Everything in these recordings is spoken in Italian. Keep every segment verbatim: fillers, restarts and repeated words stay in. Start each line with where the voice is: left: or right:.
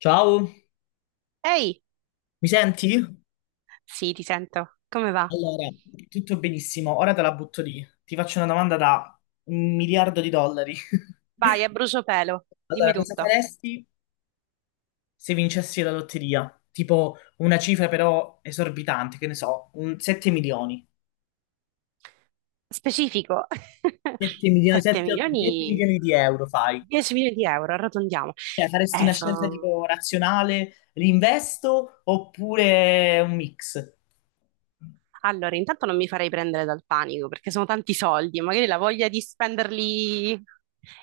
left: Ciao,
right: Ehi,
left: mi senti?
right: sì, ti sento. Come va?
left: Allora, tutto benissimo, ora te la butto lì. Ti faccio una domanda da un miliardo di dollari.
right: Vai, a bruciopelo, dimmi
left: Allora, cosa
right: tutto.
left: faresti se vincessi la lotteria? Tipo una cifra però esorbitante, che ne so, un sette milioni.
right: Specifico.
left: sette milioni,
right: sette
left: sette, otto, dieci
right: milioni,
left: milioni di euro fai.
right: dieci milioni di euro, arrotondiamo.
left: Cioè, faresti
right: Eh,
left: una scelta
right: sono
left: tipo razionale, l'investo oppure un mix?
right: Allora, intanto non mi farei prendere dal panico perché sono tanti soldi, magari la voglia di spenderli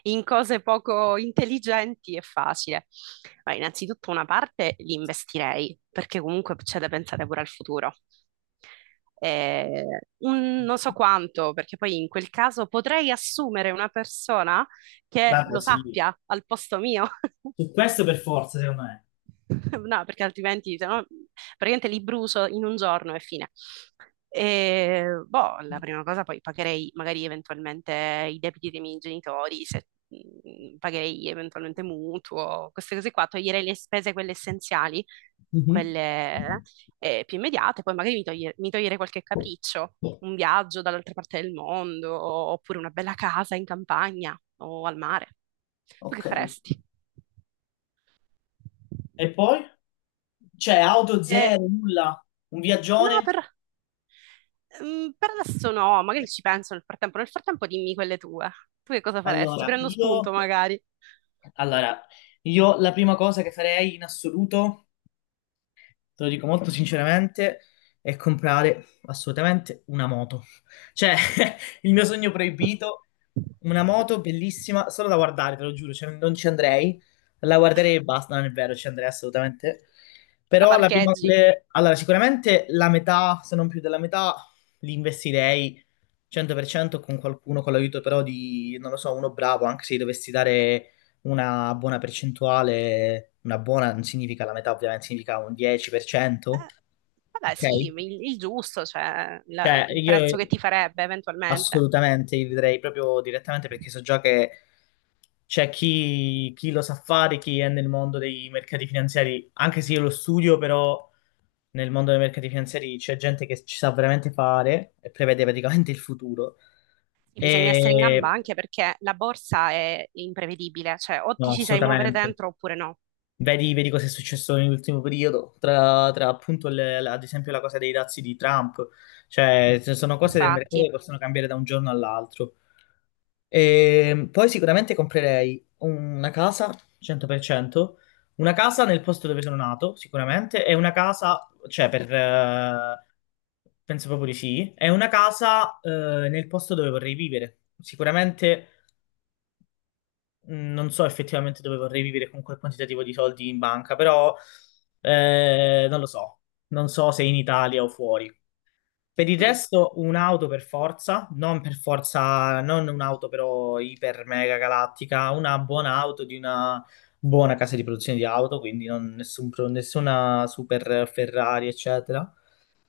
right: in cose poco intelligenti è facile. Ma innanzitutto una parte li investirei perché comunque c'è da pensare pure al futuro. Eh, un- Non so quanto, perché poi in quel caso potrei assumere una persona che
left: Vabbè,
right: lo
left: sì.
right: sappia al posto mio.
left: Su questo per forza, secondo me.
right: No, perché altrimenti se no, praticamente li brucio in un giorno e fine. E, boh, la prima cosa poi pagherei magari eventualmente i debiti dei miei genitori, se, mh, pagherei eventualmente mutuo, queste cose qua, toglierei le spese quelle essenziali,
left: Mhm.
right: quelle eh, più immediate, poi magari mi, toglie- mi toglierei qualche capriccio, un viaggio dall'altra parte del mondo, oppure una bella casa in campagna o al mare. Tu che
left: Ok.
right: faresti?
left: E poi? C'è auto
right: Eh,
left: zero, nulla, un
right: no,
left: viaggione?
right: per... Mm, per adesso no, magari ci penso nel frattempo. Nel frattempo dimmi quelle tue. Tu che cosa faresti?
left: Allora,
right: Prendo
left: io...
right: spunto magari.
left: Allora, io la prima cosa che farei in assoluto te lo dico molto sinceramente, è comprare assolutamente una moto. Cioè, il mio sogno proibito, una moto bellissima, solo da guardare, te lo giuro, cioè, non ci andrei, la guarderei e basta, non è vero, ci andrei assolutamente.
right: La
left: Però la prima,
right: parcheggi.
left: le- allora, sicuramente la metà, se non più della metà, li investirei cento per cento con qualcuno, con l'aiuto però di, non lo so, uno bravo, anche se gli dovessi dare una buona percentuale, una buona non significa la metà, ovviamente significa un dieci per cento,
right: Eh, vabbè,
left: ok?
right: sì, il, il giusto, cioè la-
left: Cioè,
right: il
left: io
right: prezzo che ti farebbe eventualmente.
left: assolutamente li vedrei proprio direttamente perché so già che c'è chi, chi lo sa fare, chi è nel mondo dei mercati finanziari, anche se io lo studio, però nel mondo dei mercati finanziari c'è gente che ci sa veramente fare e prevede praticamente il futuro.
right: Sì, bisogna essere in gamba
left: E
right: anche perché la borsa è imprevedibile, cioè o
left: no,
right: ti ci sai muovere
left: assolutamente.
right: dentro oppure no.
left: Vedi, vedi cosa è successo nell'ultimo periodo, tra, tra appunto le- la- ad esempio la cosa dei dazi di Trump, cioè ci sono cose del mercato che
right: Infatti.
left: possono cambiare da un giorno all'altro. E poi sicuramente comprerei una casa, cento per cento, una casa nel posto dove sono nato, sicuramente, e una casa, cioè per... eh, penso proprio di sì, e una casa eh, nel posto dove vorrei vivere. Sicuramente mh, non so effettivamente dove vorrei vivere con quel quantitativo di soldi in banca, però eh, non lo so. Non so se in Italia o fuori. Per il
right: Mm.
left: resto, un'auto per forza, non per forza, non un'auto però iper mega galattica, una buona auto di una buona casa di produzione di auto, quindi non- nessun pro- nessuna super Ferrari, eccetera.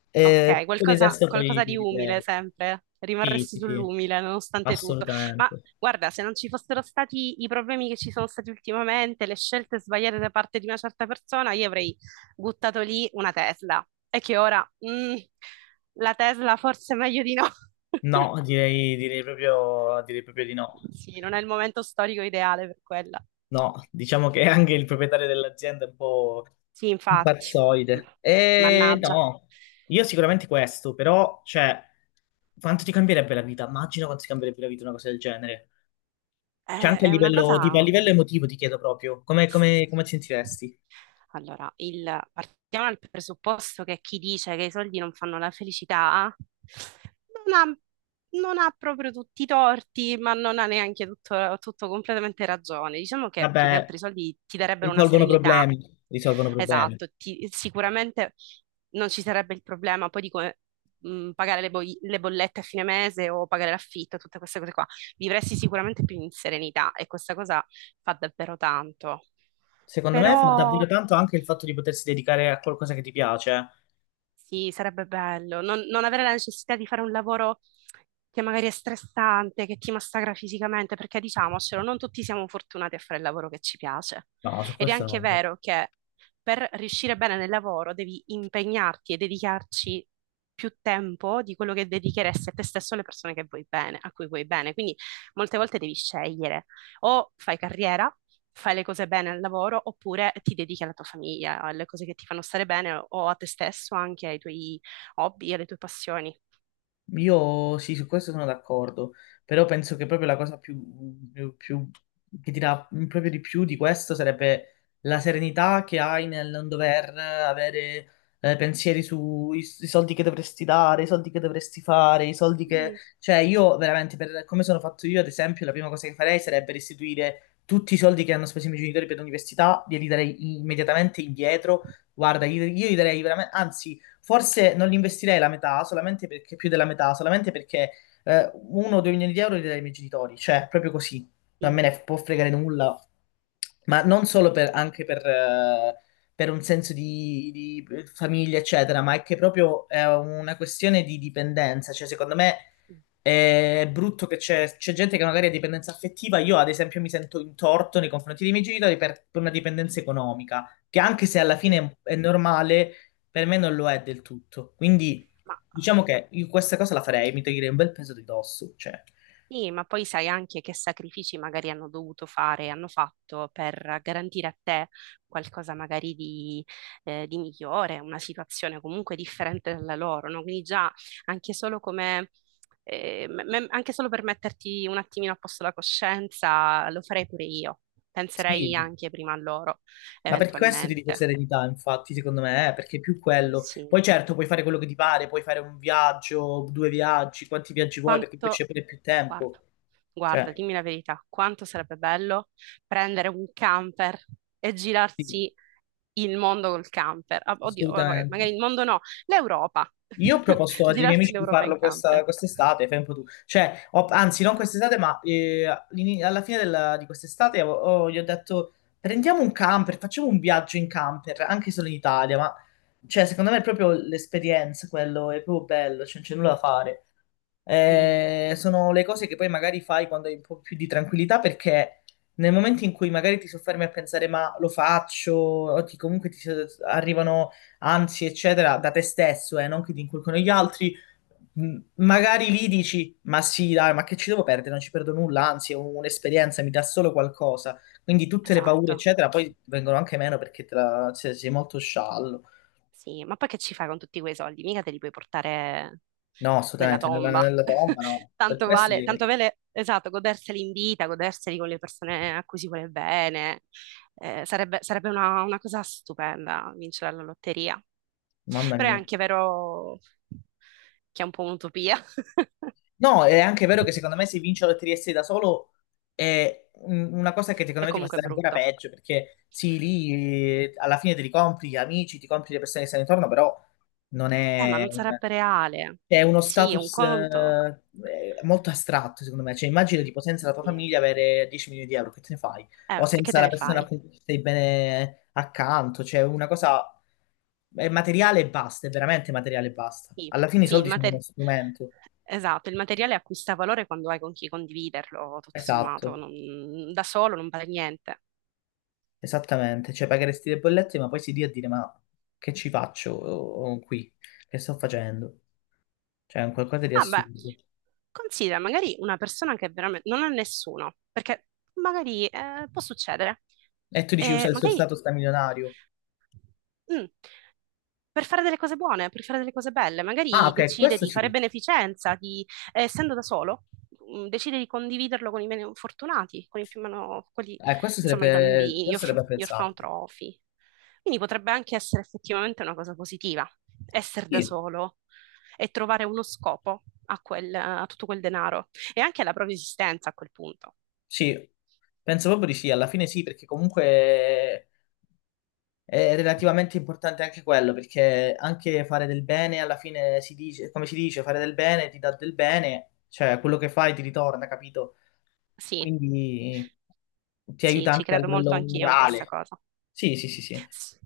left: E
right: Ok,
left: per il
right: qualcosa,
left: resto poi
right: qualcosa di umile
left: direi,
right: sempre,
left: sì,
right: rimarresti
left: sì, sì,
right: sull'umile nonostante tutto. Ma
left: assolutamente.
right: guarda, se non ci fossero stati i problemi che ci sono stati ultimamente, le scelte sbagliate da parte di una certa persona, io avrei buttato lì una Tesla. E che ora, mm, la Tesla forse è meglio di no.
left: No, direi, direi proprio, direi proprio di no.
right: Sì, non è il momento storico ideale per quella.
left: No, diciamo che anche il proprietario dell'azienda è un po'
right: Sì,
left: un
right: infatti.
left: pazzoide. E
right: Mannaggia.
left: no, io sicuramente questo, però, cioè, quanto ti cambierebbe la vita? Immagino quanto ti cambierebbe la vita una cosa del genere. Cioè,
right: È,
left: anche a
right: è una
left: livello, tipo, a
right: cosa.
left: livello emotivo ti chiedo proprio, come, come, come ti sentiresti?
right: Allora, il- partiamo dal presupposto che chi dice che i soldi non fanno la felicità non ha, non ha proprio tutti i torti, ma non ha neanche tutto, tutto completamente ragione. Diciamo che più che
left: Vabbè,
right: altro i soldi ti darebbero una
left: risolvono
right: serenità.
left: problemi, risolvono problemi.
right: Esatto, ti sicuramente non ci sarebbe il problema poi di come, mh, pagare le, boi- le bollette a fine mese o pagare l'affitto, tutte queste cose qua. Vivresti sicuramente più in serenità e questa cosa fa davvero tanto.
left: Secondo me fa davvero
right: Però
left: tanto anche il fatto di potersi dedicare a qualcosa che ti piace. Eh.
right: sì, sarebbe bello non, non avere la necessità di fare un lavoro che magari è stressante, che ti massacra fisicamente, perché diciamocelo, non tutti siamo fortunati a fare il lavoro che ci piace.
left: No, su
right: Ed è
left: questo
right: anche
left: no.
right: vero che per riuscire bene nel lavoro devi impegnarti e dedicarci più tempo di quello che dedicheresti a te stesso e alle persone che vuoi bene, a cui vuoi bene. Quindi molte volte devi scegliere o fai carriera, fai le cose bene al lavoro oppure ti dedichi alla tua famiglia, alle cose che ti fanno stare bene o a te stesso, anche ai tuoi hobby, alle tue passioni.
left: Io sì, su questo sono d'accordo, però penso che proprio la cosa più, più- più- che ti dà proprio di più di questo sarebbe la serenità che hai nel non dover avere eh, pensieri sui i soldi che dovresti dare, i soldi che dovresti fare, i soldi che...
right: Sì,
left: Cioè io veramente, per come sono fatto io, ad esempio, la prima cosa che farei sarebbe restituire tutti i soldi che hanno speso i miei genitori per l'università, glieli darei immediatamente indietro. Guarda, io, io gli darei veramente... Anzi forse non li investirei la metà, solamente perché più della metà, solamente perché eh, uno o due milioni di euro li darei ai miei genitori, cioè proprio così, non me
right: sì,
left: ne può fregare nulla, ma non solo per, anche per, eh, per un senso di, di famiglia, eccetera, ma è che proprio è una questione di dipendenza, cioè secondo me è brutto che c'è, c'è gente che magari ha dipendenza affettiva. Io, ad esempio, mi sento in torto nei confronti dei miei genitori per, per una dipendenza economica, che anche se alla
right: sì.
left: fine è è normale, per me non lo è del tutto. Quindi
right: Ma
left: diciamo che io questa cosa la farei, mi toglierei un bel peso di dosso. Cioè,
right: Sì, ma poi sai anche che sacrifici magari hanno dovuto fare, hanno fatto per garantire a te qualcosa magari di, eh, di migliore, una situazione comunque differente dalla loro, no? Quindi già anche solo come, eh, me- me- anche solo per metterti un attimino a posto la coscienza, lo farei pure io.
left: sì,
right: Penserei anche prima a loro,
left: ma per questo ti dico
right: eventualmente.
left: serenità, infatti, secondo me, eh, perché è più
right: Quindi
left: quello.
right: Sì.
left: Poi certo, puoi fare quello che ti pare, puoi fare un viaggio, due viaggi, quanti viaggi vuoi, perché poi
right: Quanto
left: c'è pure più tempo.
right: Guarda, guarda,
left: Cioè,
right: dimmi la verità, quanto sarebbe bello prendere un camper e
left: sì,
right: girarsi il mondo col camper. Ah, Oddio, vabbè,
left: assolutamente.
right: magari il mondo no, l'Europa.
left: Io ho proposto ai miei
right: Girarsi
left: amici di
right: l'Europa in
left: farlo
right: camper.
left: questa, quest'estate, fai un po' tu. Cioè, ho- anzi, non
right: Dai,
left: quest'estate, ma eh, all'ini- alla fine della- di quest'estate ho- ho- gli ho detto prendiamo un camper, facciamo un viaggio in camper, anche solo in Italia, ma cioè, secondo me è proprio l'esperienza, quello è proprio bello, cioè, non c'è nulla da fare.
right: sì,
left: Eh, sono le cose che poi magari fai quando hai un po' più di tranquillità, perché nel momento in cui magari ti soffermi a pensare ma lo faccio, o ti- comunque ti arrivano ansie, eccetera, da te stesso, eh, non che ti inculcano gli altri. M- Magari lì dici, ma sì, dai, ma che ci devo perdere? Non ci perdo nulla, anzi, è un- un'esperienza, mi dà solo qualcosa. Quindi tutte le paure,
right: esatto.
left: eccetera, poi vengono anche meno perché te la- se- sei molto sciallo.
right: Sì, ma poi che ci fai con tutti quei soldi? Mica te li puoi portare
left: No,
right: nella
left: assolutamente, nella,
right: tomba.
left: nella tomba no. Per
right: Tanto
left: questo,
right: vale, tanto
left: direi-
right: vale, esatto, goderseli in vita, goderseli con le persone a cui si vuole bene. Eh, sarebbe sarebbe una, una cosa stupenda vincere la lotteria.
left: mamma
right: Però è
left: mia.
right: anche vero che è un po' un'utopia.
left: No, è anche vero che secondo me se vince la Lotteria sei da solo è un- una cosa che secondo
right: È
left: me ti fa
right: comunque
left: stare ancora
right: brutto.
left: peggio, perché sì, lì eh, alla fine te li compri gli amici, ti compri le persone che stanno intorno, però non
right: Eh, ma
left: è...
right: non
left: un-
right: sarebbe reale.
left: È uno
right: Sì, è un
left: status
right: conto.
left: eh, eh, molto astratto, secondo me. Cioè, immagina tipo senza la tua
right: Sì.
left: famiglia avere dieci milioni di euro, che te ne fai? O
right: Eh, e che
left: senza
right: te
left: la
right: ne
left: persona a
right: fai?
left: cui stai bene accanto. Cioè, una cosa è materiale e basta, è veramente materiale e basta.
right: Sì,
left: Alla fine i
right: sì, il
left: soldi sono uno
right: mater-
left: strumento.
right: esatto, il materiale acquista valore quando hai con chi condividerlo, tutto sommato,
left: Esatto,
right: non- da solo non vale niente.
left: esattamente, cioè pagheresti le bollette ma poi si lì a dire ma che ci faccio oh, qui, che sto facendo? Cioè è un qualcosa di
right: Ah beh,
left: assurdo.
right: considera magari una persona che veramente non ha nessuno, perché magari eh, può succedere.
left: E tu dici usa
right: E
left: il suo
right: magari
left: stato sta milionario.
right: mm, per fare delle cose buone, per fare delle cose belle,
left: Ah
right: magari
left: ok,
right: decide
left: questo
right: di
left: sì,
right: fare beneficenza, di, eh, essendo da solo, mm, decide di condividerlo con i meno fortunati, con i più meno, quelli,
left: eh, questo
right: insomma, i
left: sarebbe,
right: bambini, gli,
left: questo
right: orf-
left: sarebbe
right: gli
left: apprezzabile.
right: orfanotrofi. Quindi potrebbe anche essere effettivamente una cosa positiva, essere da
left: Sì,
right: solo, e trovare uno scopo a quel, a tutto quel denaro e anche alla propria esistenza a quel punto.
left: sì, penso proprio di sì, alla fine sì, perché comunque è relativamente importante anche quello, perché anche fare del bene alla fine si dice, come si dice, fare del bene ti dà del bene, cioè quello che fai ti ritorna, capito?
right: Sì,
left: Quindi ti
right: sì,
left: aiuta
right: ci
left: anche a
right: credo molto
left: livello
right: anch'io in questa
left: morale.
right: cosa.
left: Sì, sì, sì, sì,
right: S-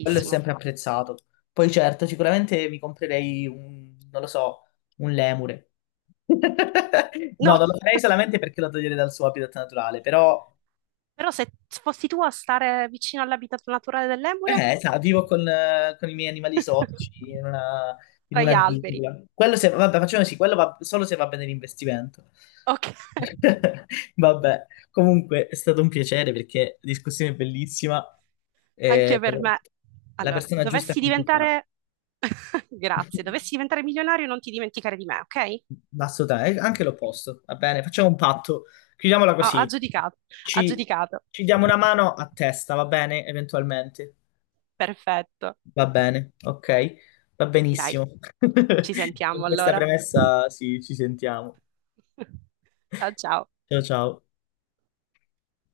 left: quello è sempre apprezzato. Poi certo, sicuramente mi comprerei un, non lo so, un lemure. No,
right: No,
left: non lo farei solamente perché lo toglierei dal suo habitat naturale, però
right: però se fossi tu a stare vicino all'habitat naturale dell'Emure,
left: Eh, sa, vivo con, eh, con i miei animali esotici in una, in
right: tra gli
left: una
right: alberi.
left: giungla. Quello se, vabbè, facciamo sì, quello va solo se va bene l'investimento.
right: Ok,
left: Vabbè, comunque è stato un piacere perché la discussione è bellissima.
right: anche
left: Eh,
right: per me.
left: la
right: Allora,
left: persona giusta
right: dovessi
left: che mi fa.
right: diventare. Grazie, dovessi diventare milionario non ti dimenticare di me, ok?
left: Assolutamente, anche l'opposto. Va bene, facciamo un patto. Chiudiamola
right: Ah, ha
left: così.
right: giudicato, ha
left: Ci,
right: giudicato.
left: ci diamo una mano a testa, va bene? Eventualmente.
right: Perfetto.
left: Va bene, ok, va
right: Dai,
left: benissimo.
right: ci
left: Con
right: sentiamo
left: questa
right: allora.
left: premessa sì, ci sentiamo.
right: Ciao ciao.
left: Ciao ciao.